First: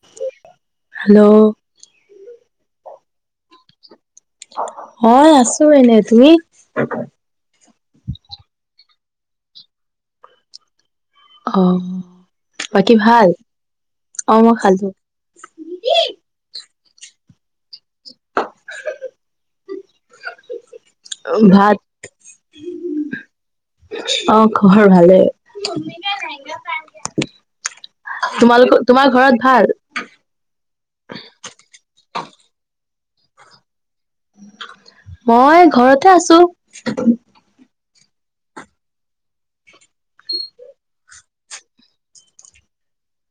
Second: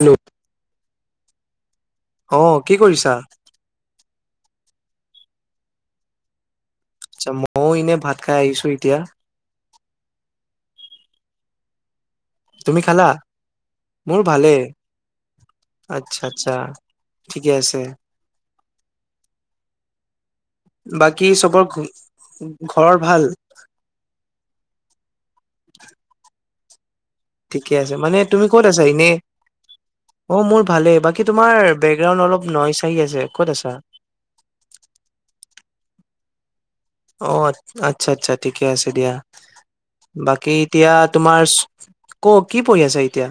Hello hello অ কি কৰিছা? মই আছো এনে। তুমি? আচ্ছা। মইও এনে ভাত খাই আহিছো এতিয়া। অ। তুমি বাকী খালা? ভাল? মোৰ অ মই ভালেই। খালো। আচ্ছা আচ্ছা। ঠিকে আছে। [unintelligible] বাকী চবৰ ভাত ঘ ঘৰৰ ভাল? অ খবৰ ভালেই। ঠিকে আছে। মানে তুমি ক'ত আছা এনে? ভাল অ মোৰ ভালেই। বাকী তোমাৰ বেকগ্ৰাউণ্ড অলপ নইছ আহি আছে, ক'ত আছা? মই ঘৰতে আছো। অ আচ্ছা আচ্ছা ঠিকে আছে দিয়া। বাকী এতিয়া তোমাৰ ক কি পঢ়ি আছা এতিয়া?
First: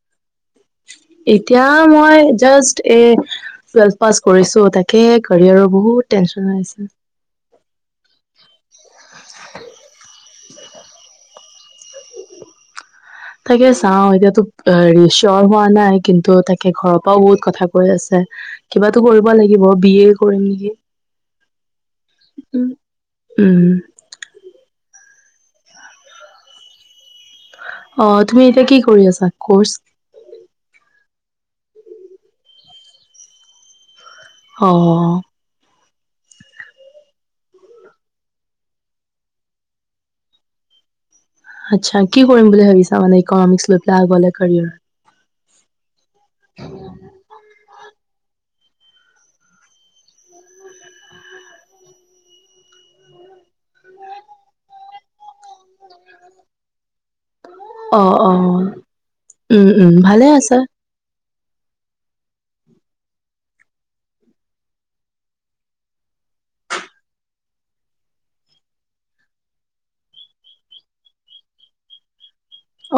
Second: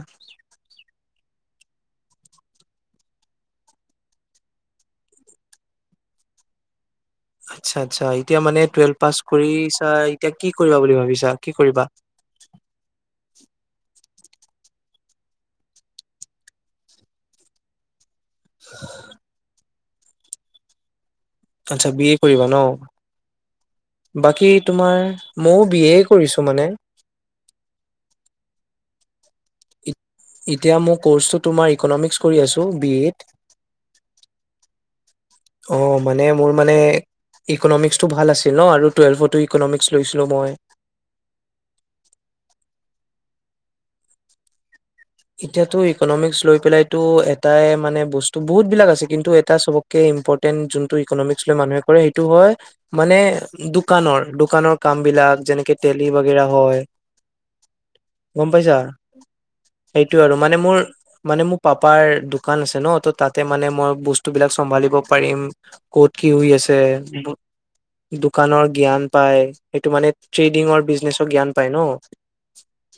এতিয়া মই জাষ্ট এ টুৱেলভ পাছ কৰিছো। তাকে কেৰিয়াৰৰ বহুত টেনচন হৈ আছে। আচ্ছা আচ্ছা। এতিয়া মানে টুৱেলভ পাছ কৰিছাই, এতিয়া কি কৰিবা বুলি ভাবিছা কি কৰিবা? তাকে চাওঁ। এতিয়াতো চিয়ৰ হোৱা নাই, কিন্তু তাকে ঘৰৰ পৰাও বহুত কথা কৈ আছে। কিবাতো কৰিব লাগিব বি এ কৰিম নেকি। আচ্ছা বি এ কৰিবা ন? উম উম। বাকী তোমাৰ, মইও বি এ কৰিছো মানে। অ তুমি এতিয়া কি কৰি আছা কৰ্চ? এতিয়া মোৰ কৰ্চটো তোমাৰ ইকনমিক্স কৰি আছো বি এত। অ। অ মানে মোৰ মানে, ইকনমিক্সটো ভাল আছিল ন, আৰু টুৱেলভতো ইকনমিক্স লৈছিলোঁ মই। আচ্ছা, কি কৰিম বুলি ভাবিছা মানে ইকনমিক্স লৈ পেলাই আগলৈ কেৰিয়াৰ? এতিয়াতো ইক'নমিক্স লৈ পেলাইতো তাই মানে বস্তু বহুত বিলাক আছে, কিন্তু এটা চবতকে ইম্পৰ্টেণ্ট যোনটো ইক'নমিক্স লৈ মানুহে কৰে, সেইটো হয়। মানে দোকানৰ, দোকানৰ কাম বিলাক যেনেকে ডেইলি বাগৰা হয়। অ', গম অ'। পাইছা উম্, উম্ সেইটোয়ে ভালে আৰু মানে আছে। মোৰ মানে মোৰ পাপাৰ দোকান আছে ন, তাতে মানে মই বস্তু বিলাক চম্ভালিব পাৰিম। ক'ত কি হৈ আছে। দোকানৰ জ্ঞান পায়, সেইটো মানে ট্ৰেডিঙৰ বিজ্নেচৰ জ্ঞান পায় ন?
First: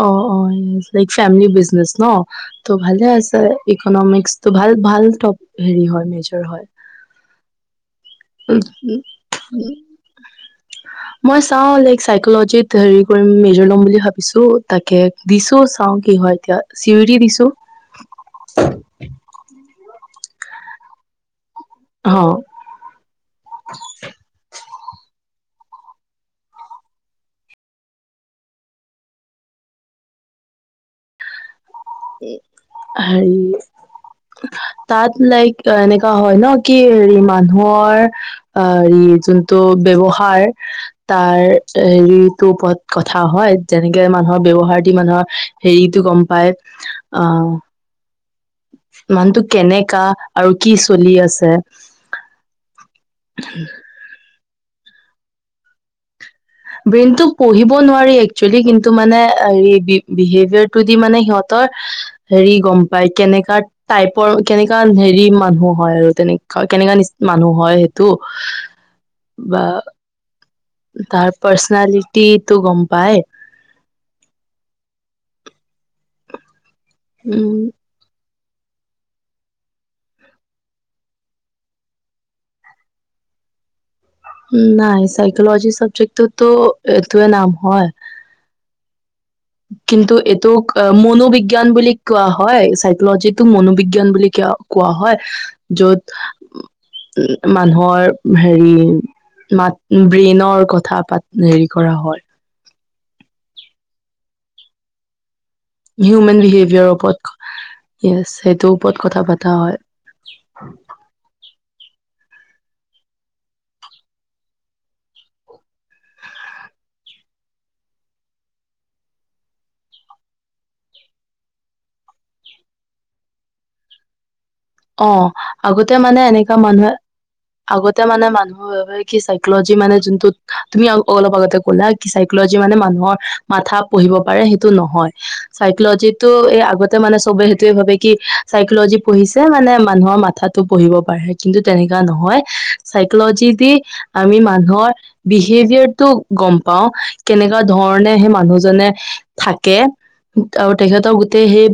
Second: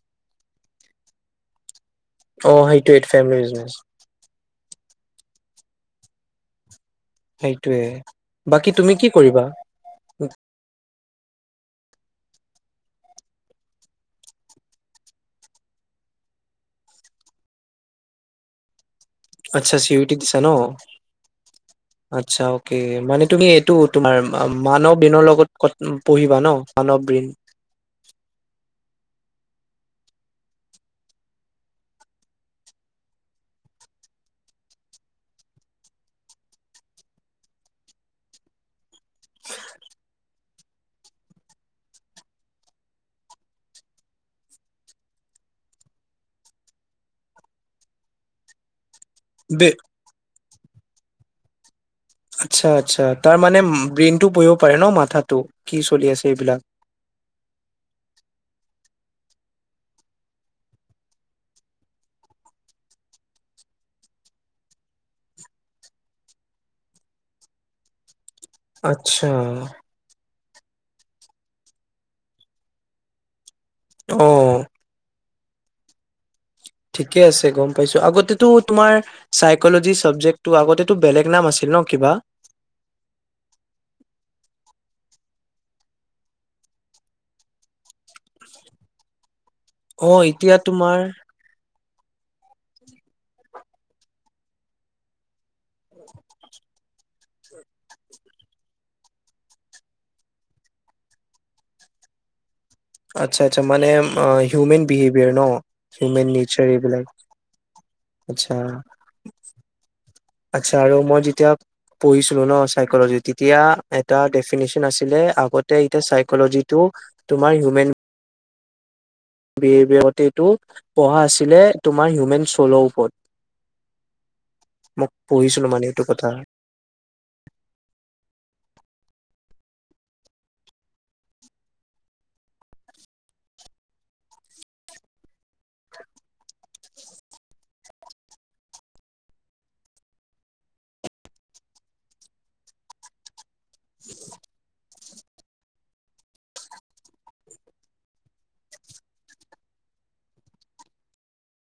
অ', অ', বিগ। ফেমিলী বিজনেচ ন, অ ত সেইটোৱে ভালে ফেমিলি আছে বিজনেছ। ইক'নমিক্স। ত ভাল ভাল টপ হেৰি হয়, মেজৰ হয়। সেইটোয়ে, উম, বাকী তুমি উম। কি কৰিবা? মই চাওঁ, লাইক চাইকলজিত হেৰি কৰিম, মেজৰ ল'ম বুলি ভাবিছোঁ তাকে। দিছোঁ, চাওঁ কি হয় এতিয়া, চি অ ডি দিছোঁ। আচ্ছা, চি অ ডি দিছা ন? অ আচ্ছা। মানে তুমি এইটো তোমাৰ মানৱ দিনৰ লগত পঢ়িবা ন! মানৱ বীণ। হেৰি তাত লাইক এনেকা হয় ন, কি হেৰি মানুহৰ অ', ই যোনটো ব্যৱহাৰ তাৰ, হেৰি তোৰ ওপৰত কথা হয়। যেনেকে মানুহৰ ব্যৱহাৰ দি মানুহৰ হেৰিটো গম পাই, অ'মানুহটো কেনেকা। আৰু কি চলি আছে? আচ্ছা, আচ্ছা, তাৰ মানে ব্ৰেইন টো পঢ়িব পাৰে ন, মাথাটো কি চলি আছে এইবিলাক। ব্ৰেইনটোক পঢ়িব নোৱাৰি একচুৱেলি, কিন্তু মানে এই বিহেভিয়াৰটো দি মানে সিহঁতৰ হেৰি গম পায়, কেনেকা টাইপৰ কেনেকা হেৰি মানুহ হয় আৰু তেনেকা, কেনেকা মানুহ হয়। তো, আচ্ছা বা, তাৰ পাৰ্চনেলিটিটো গম পায়। অ'। ঠিকে আছে, উম গম পাইছোঁ। আগতেটো তোমাৰ চাইকলজি চাবজেক্টটো আগতেটো বেলেগ নাম আছিল ন, কিবা? উম', নাই চাইকলজি চাব্জেক্টটো এইটোয়ে নাম হয়। অ কিন্তু এতিয়া এইটোক তোমাৰ মনোবিজ্ঞান বুলি কোৱা হয়, চাইকলজি টো মনোবিজ্ঞান বুলি কোৱা হয়। য'ত উম্, মানুহৰ হেৰি মাত-ব্ৰেইনৰ কথা পাত হেৰি কৰা হয়। আচ্ছা, আচ্ছা, মানে হিউমেন বিহেভিয়াৰ ন? হিউমেন নেচাৰ বিহেভিয়াৰৰ এইবিলাক ওপৰত, য়েছ। আচ্ছা সেইটোৰ ওপৰত কথা পতা হয়। আচ্ছা আৰু মই যেতিয়া পঢ়িছিলোঁ ন, চাইকলজিত। তেতিয়া এটা ডেফিনেশচন আছিলে, আগতে এতিয়া চাইকলজি টো তোমাৰ হিউমেন বিহেভিয়াৰত এইটো পঢ়া আছিলে, তোমাৰ হিউমেন চ'লৰ ওপৰত। মোক অ', পঢ়িছিলো আগতে এইটো মানে কথা এনেকা মানুহে আগতে মানে মানুহৰ কি চাইকলজি মানে যোনটোত, তুমি অলপ আগতে ক'লা। চাইকলজি মানে মানুহৰ মাথা পঢ়িব পাৰে, সেইটো নহয়। চাইকলজিত টো, এই আগতে মানে চবে সেইটোয়ে ভাবে, কি চাইকলজি পঢ়িছে যে মানে মানুহৰ মাথাটো পঢ়িব পাৰে, কিন্তু তেনেকুৱা নহয় চাইকলজি দি আমি মানুহৰ বিহেভিয়াৰ টো গম পাওঁ, কেনেকুৱা ধৰণে সেই মানুহজনে থাকে। আৰু তেখেতৰ গোটেই সেই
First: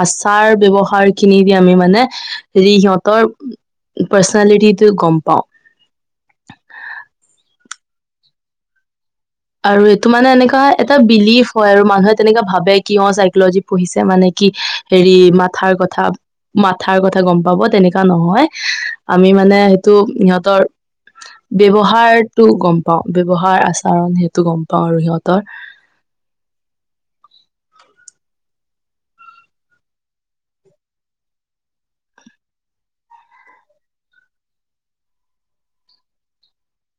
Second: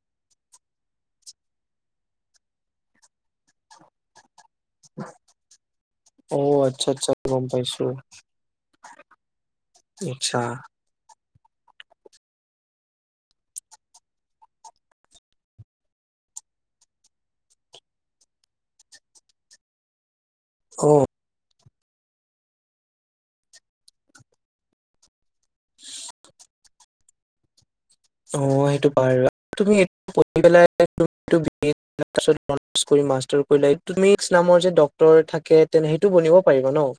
আচাৰ ব্যৱহাৰ খিনি দি আমি মানে, হেৰি সিহঁতৰ পাৰ্চনেলিটিটো গম পাওঁ। অ', আচ্ছা আচ্ছা গম পাইছোঁ। আৰু এইটো মানে এনেকা হয় এটা বিলিভ হয় আৰু মানুহে তেনেকা ভাবে কিয় চাইকলজি পঢ়িছে মানে কি হেৰি মাথাৰ কথা। মাথাৰ কথা গম পাব তেনেকুৱা নহয়, আমি মানে সেইটো সিহঁতৰ অ। ব্যৱহাৰটো গম পাওঁ। ব্যৱহাৰ আচাৰণ সেইটো গম পাওঁ আৰু সিহঁতৰ। অ', সেইটো [inaudible] [inaudible] মাষ্টাৰ কৰিলা সেইটো তুমি [inaudible] নামৰ যে ডক্টৰ থাকে, তেনে সেইটো বনিব পাৰিবা ন'?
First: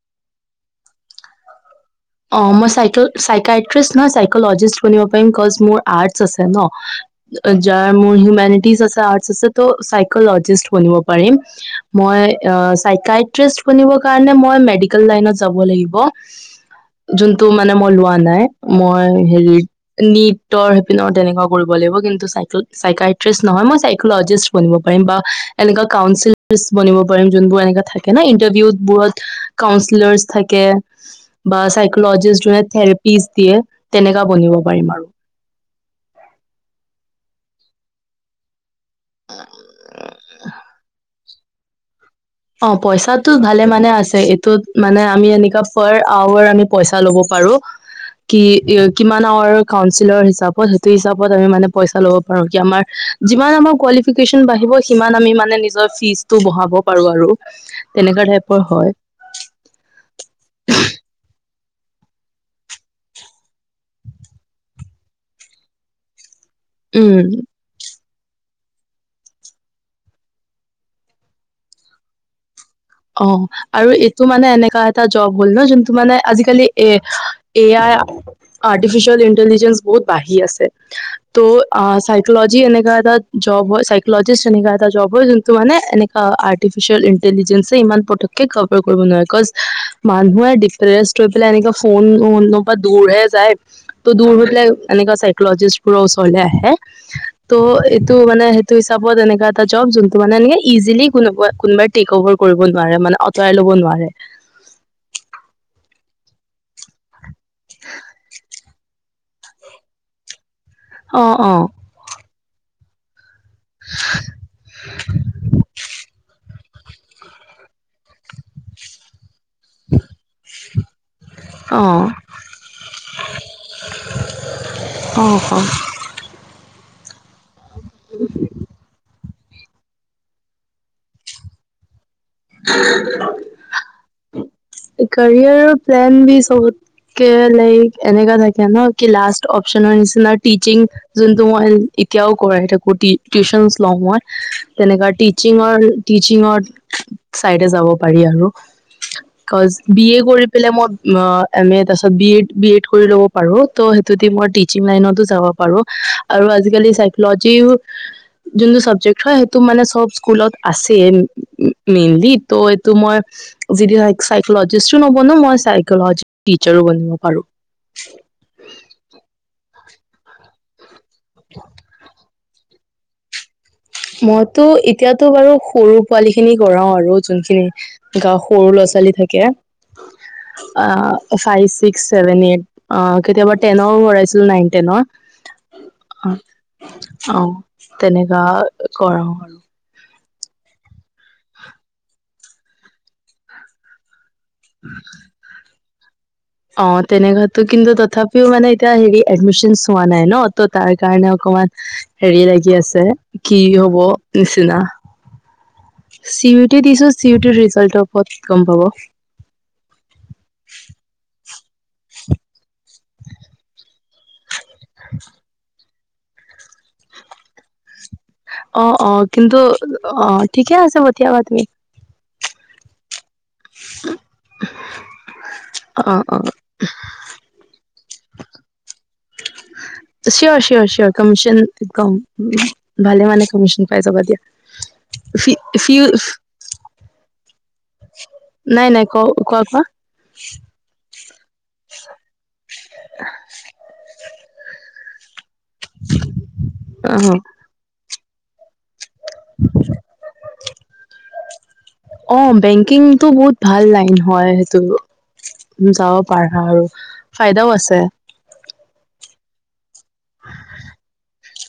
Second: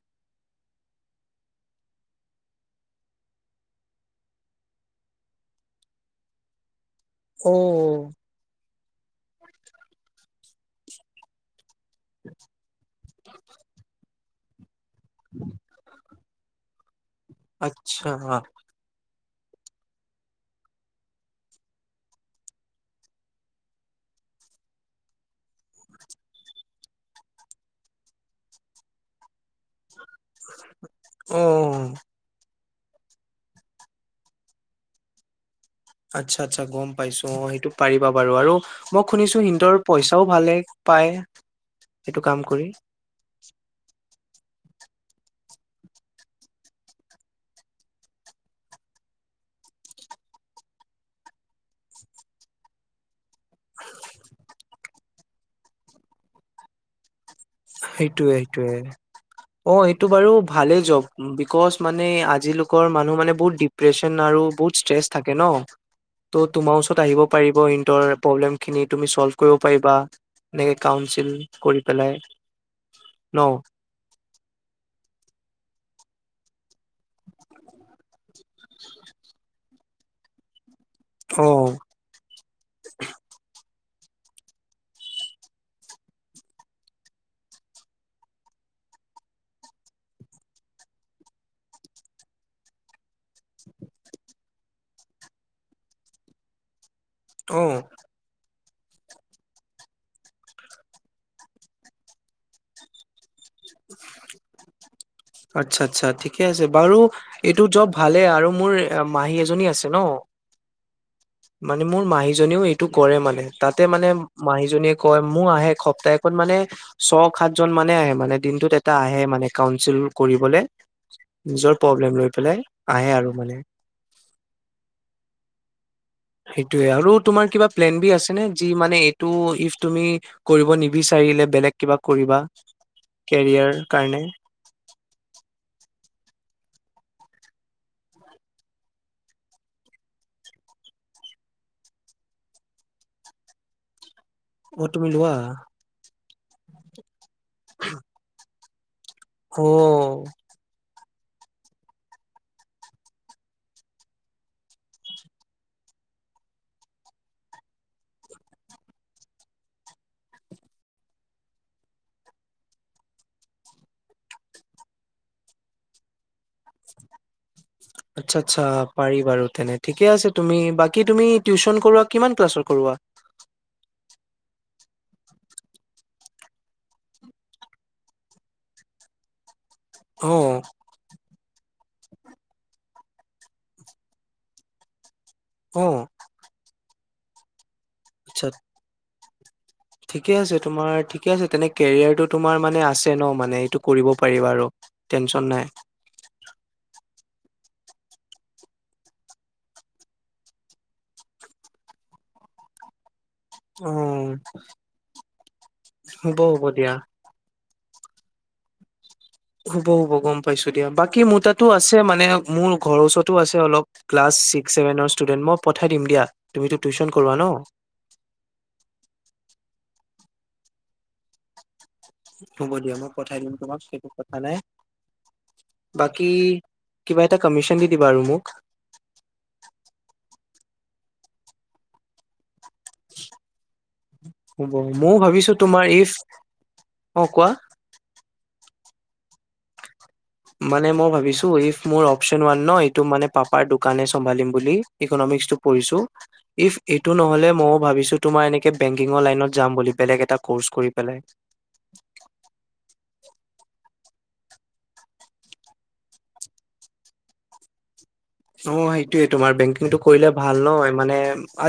অ', মই চাইকিয়াট্ৰিষ্ট ন' চাইকলজিষ্ট বনিব পাৰিম বিকচ মোৰ আৰ্টচ আছে ন'। যাৰ অ', মোৰ হিউমেনিটিজ আছে আৰ্টচ আছে ত' চাইকলজিষ্ট বনিব পাৰিম। মই আ, চাইকিয়াট্ৰিষ্ট বনিব কাৰণে মই মেডিকেল লাইনত যাব লাগিব। যোনটো মানে মই আচ্ছা লোৱা নাই মই হেৰিত নিটৰ সিপিনৰ তেনেকুৱা কৰিব লাগিব কিন্তু চাইকেল চাইকাট্ৰিষ্ট নহয় মই চাইকলজিষ্ট বনিব পাৰিম বা এনেকা কাউনচিলিষ্ট বনিব পাৰিম যোনবোৰ এনেকা থাকে না ইণ্টাৰভিউত বোৰত কাউঞ্চিলাৰচ থাকে বা অ', চাইকলজিষ্ট যোনে থেৰাপি দিয়ে তেনেকা বনিব পাৰিম আৰু আচ্ছা আচ্ছা গম পাইছো অ' সেইটো পাৰিবা বাৰু আৰু মই শুনিছো সিহঁতৰ পইচাও ভালে পায় সেইটো কাম কৰি অ' পইচা এইটো ভালে মানে আছে এইটোত মানে আমি এনেকুৱা পাৰ আৱাৰ আমি পইচা ল'ব পাৰো। কি কিমান আউৰ কাউঞ্চিলৰ হিচাপত সেইটো হিচাপত আমি মানে পইচা লব পাৰো কি আমাৰ যিমান আমাৰ কোৱালিফিকেচন বাঢ়িব সিমান আমি মানে নিজৰ ফিজটো বঢ়াব পাৰো আৰু তেনেকুৱা সেইটোয়ে টাইপৰ সেইটোয়ে হয়। অ' এইটো বাৰু ভালে জব বিকজ মানে আজিলোকৰ মানুহ মানে বহুত ডিপ্ৰেছনৰ আৰু বহুত ষ্ট্ৰেইছ থাকে ন ত তোমাৰ ওচৰত আহিব উম পাৰিব ইন্টাৰ প্ৰবেলেম খিনি তুমি চল্ভ কৰিব পাৰিবা এনেকে কাউচিল কৰি পেলায়। অ' আৰু এ ইটো মানে এনেকা এটা জব হ'ল ন যোনটো মানে আজিকালি এ আই আৰ্টিফিচিয়েল ইণ্টেলিজেঞ্চ বহুত বাঢ়ি আছে। ত অ', আ চাইকলজি এনেকা এটা জব হয় চাইকলজিষ্ট এনে এটা জবৰ যোনটো মানে এনেকা আৰ্টিফিচিয়েল ইণ্টেলিজেন্ঞ্চ ইমান পটকে কভাৰ কৰিব নোৱাৰে বিকজ মানুহে ডিপ্ৰেছ হয় পেলাই এনেকা ফোন উন [inaudible] যাই ত দূৰ হয় পেলাই এনেকা চাইকলজিষ্ট বোৰৰ ওচৰলৈ আহে। অ', ত মানে সেইটো হিচাপত এনেককা এটা জব যোনটো মানে এনে ইজিলি কোন কোনোবাই টেক'অভাৰ কৰিব নোৱাৰে মানে আঁতৰাই ল'ব নোৱাৰে। আচ্ছা আচ্ছা ঠিকে আছে বাৰু এইটো জব ভালে আৰু মোৰ এ মাহী এজনী আছে ন অ' অ'। মানে মোৰ মাহীজনীও এইটো কৰে মানে। তাতে মানে মাহীজনীয়ে কয় মোৰ আহে সপ্তাহখন মানে- ছ সাতজন মানে আহে মানে দিনটোত এটা আহে মানে- কাউচিল কৰিবলৈ নিজৰ প্ৰব্লেম লৈ পেলাই আহে আৰু মানে- অঁ অঁ! সেইটোয়ে আৰু তোমাৰ কিবা প্লেন বি আছে ন যি মানে এইটো ইফ তুমি- কৰিব নিবিচাৰিলে বেলেগ কিবা কৰিবা কেৰিয়াৰ কাৰণে- কাৰিয়াৰৰ প্লান বি ছবতে- কে লাইক এনেকা থাকে ন কি লাষ্ট অপচনৰ নিচিনা টিচি। যোনটো মই এতিয়াও কৰাই থাকো টিউচন লওঁ মই- অ তুমি তেনেকা লোৱা টিচিঙৰ টিচিঙৰ চাইডে যাব পাৰি আৰু অ কজ্জ বি এ কৰি- পে মই এম এ তাৰ পিছত বি এড বি এড কৰি ল'ব পাৰো ত' সেইটোতে মই টিচিং লাইনতো যাব পাৰো। আৰু আজিকালি চাইকলজিও- যোনটো চাবজেক্ট হয় সেইটো মানে চব স্কুলত আছে। মেইনলি ত' এইটো মই যদি হয়। চাইকেলজিষ্টো নবনো মই চাইকেলজ টিচাৰো বনিব পাৰোঁ। আচ্ছা আচ্ছা পাৰি বাৰু তেনে ঠিকে আছে তুমি বাকী তুমি টিউশচন কৰোৱা কিমান ক্লাছৰ কৰোৱা? মইতো এতিয়াতো বাৰু সৰু পোৱালি খিনি কৰাও আৰু যোনখিনি- গাৱত সৰু ল'ৰা ছোৱালী থাকে। অঁ। অঁ ফাইভ ছিক্স ছেভেন এইট অঁ কেতিয়াবা টেনৰো ভৰাইছিলো নাইন টেনৰ। অ অঁ অঁ তেণেকা আচ্ছা কৰাও আৰু। ঠিকে আছে তোমাৰ ঠিকে আছে তেনে কেৰিয়াৰটো তোমাৰ মানে আছে ন মানে এইটো কৰিব পাৰিবা আৰু। টেনশচন নাই। অঁ তেনেকোৱাতো কিন্তু তথাপিও মানে এতিয়া হেৰি এডমিচন হোৱা নাই ন ত তাৰ কাৰণে অকমান। হেৰি লাগি আছে, কি অ হব নিচিনা। হ'ব চি হ'ব বি টি দিয়া। দিছো, চি বি টিৰ ৰিজাল্টৰ ওপৰত গম পাব। হব হব গম পাইছো দিয়া, বাকী মোৰ তাতো আছে মানে মোৰ ঘৰৰ ওচৰতো আছে অলপ। ক্লাছ ছিক্স, চেভেনৰ ষ্টুডেণ্ট, মই পঠাই দিম দিয়া। তুমিতো টিউচন কৰোৱা ন? অ অ কিন্তু অ ঠিকে আছে পঠিয়াবা তুমি। হ'ব দিয়া মই পঠাই দিম তোমাক সেইটো কথা নাই। অ বাকী, অ কিবা এটা কামিচন দি দিবা আৰু মোক। চিয়ৰ চিয়ৰ চিয়ৰ, কমিশন কম। ভালে মানে কমিশন পাই যাবা দিয়া। হ'ব ময়ো ফি ফিল অঁ কোৱা? নাই নাই কও, কোৱা কোৱা? মানে মই ভাবিছো, ইফ মোৰ অপচন ওৱান ন, এইটো মানে পাপাৰ দোকানে চম্ভালিম বুলি। ইকনমিক্সটো পঢ়িছো, ইফ এইটো অ নহ'লে মইও ভাবিছো। তোমাৰ এনেকে বেংকিঙৰ লাইনত যাম বুলি, বেলেগ এটা কৰ্চ কৰি পেলাই। অঁ বেংককিংটো বহুত ভাল লাইন হয় সেইটো। যাব পাৰা আৰু, ফাইদাও আছে। অ, সেইটোয়ে তোমাৰ বেংকিংটো কৰিলে ভাল ন, মানে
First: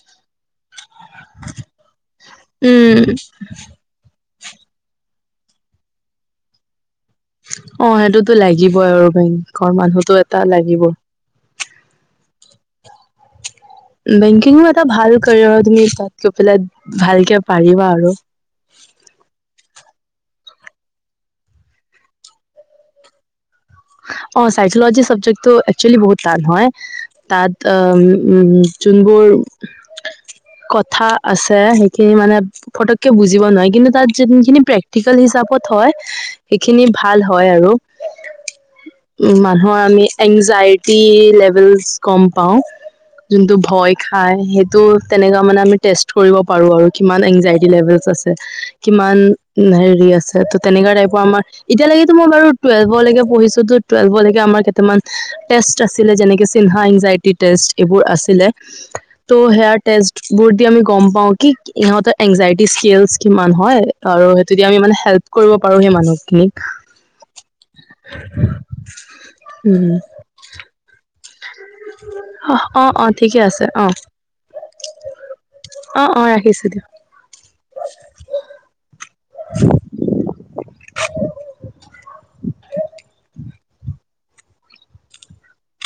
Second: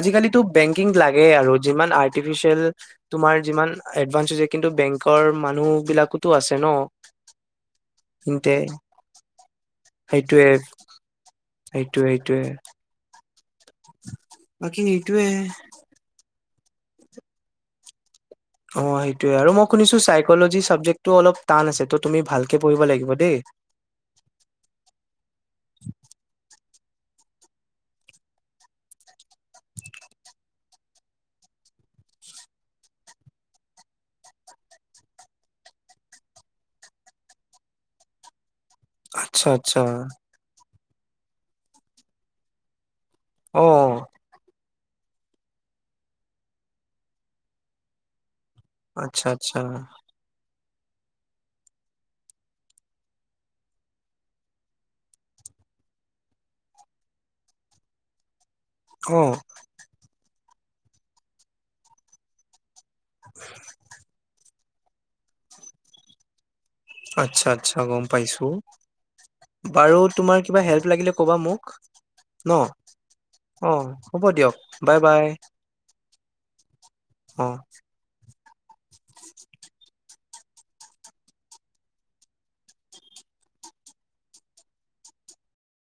আজিকালিতো বেংকিং লাগেই আৰু যিমান আৰ্টিফিচিয়েল উম। তোমাৰ যিমান এডভাঞ্চ হৈছে। কিন্তু বেংকৰ মানুহ বিলাকোতো আছে ন। অ সেইটোতো তেন্তে লাগিবই আৰু বেংকৰ মানুহতো এটা লাগিব। এইটোৱে এইটোৱে। বেংককিংও এটা ভাল সেইটোয়ে কেৰিয়াৰৰ তুমি তাত গৈ পেলাই ভালকে পাৰিবা আৰু। অঁ সেইটোৱে আৰু। মই শুনিছো চাইকলজি চাবজেক্টটো অলপ টান আছে, ত তুমি ভালকে পঢ়িব লাগিব দেই। অ চাইচলজি চাবজেক্টটো একচ'লি বহুত টান হয়। তাত উ উ যোনবোৰ। কথা আছে সেইখিনি মানে, ফটককে বুজিব নোৱাৰি, কিন্তু তাত যোনখিনি প্ৰেক্টিকেল হিচাপত হয়, সেইখিনি ভাল হয় আৰু। উ আচ্ছা, মানুহৰ আচ্ছা। আমি এংজাইটি লেভেলচ গম পাওঁ। যোনটো অ, ভয় খাই সেই তো তেনেকা মানে আমি টেষ্ট কৰিব পাৰো আৰু কিমান এনজাইটি লেভেলচ আছে। কিমান আচ্ছা, আচ্ছা। হেৰি আছে, তো তেনেকা টাইপৰ আমাৰ এতিয়ালৈকেতো মই বাৰু টুৱেল্ভৰলৈকে পঢ়িছো। টুৱেলভৰলৈকে আমাৰ কেইটামান টেষ্ট আছিলে, যেনেকে চিহ্না এনজাইটি টেষ্ট এইবোৰ আছিলে। অ, তো' হেয়াৰ টেষ্ট বোৰ দি আমি গম পাওঁ কি ইহঁতৰ এনজাইটি স্কিলচ কিমান হয়? আৰু যদি আমি মানে হেল্প কৰিব পাৰো সেই মানুহখিনিক। আচ্ছা, আচ্ছা গম পাইছো, উম বাৰু তোমাৰ কিবা হেল্প লাগিলে ক'বা মোক ন। অ অ ঠিকে অ, হ'ব দিয়ক, বাই- বাই। অঁ, অঁ, ৰাখিছো দিয়ক। অ [unintelligible]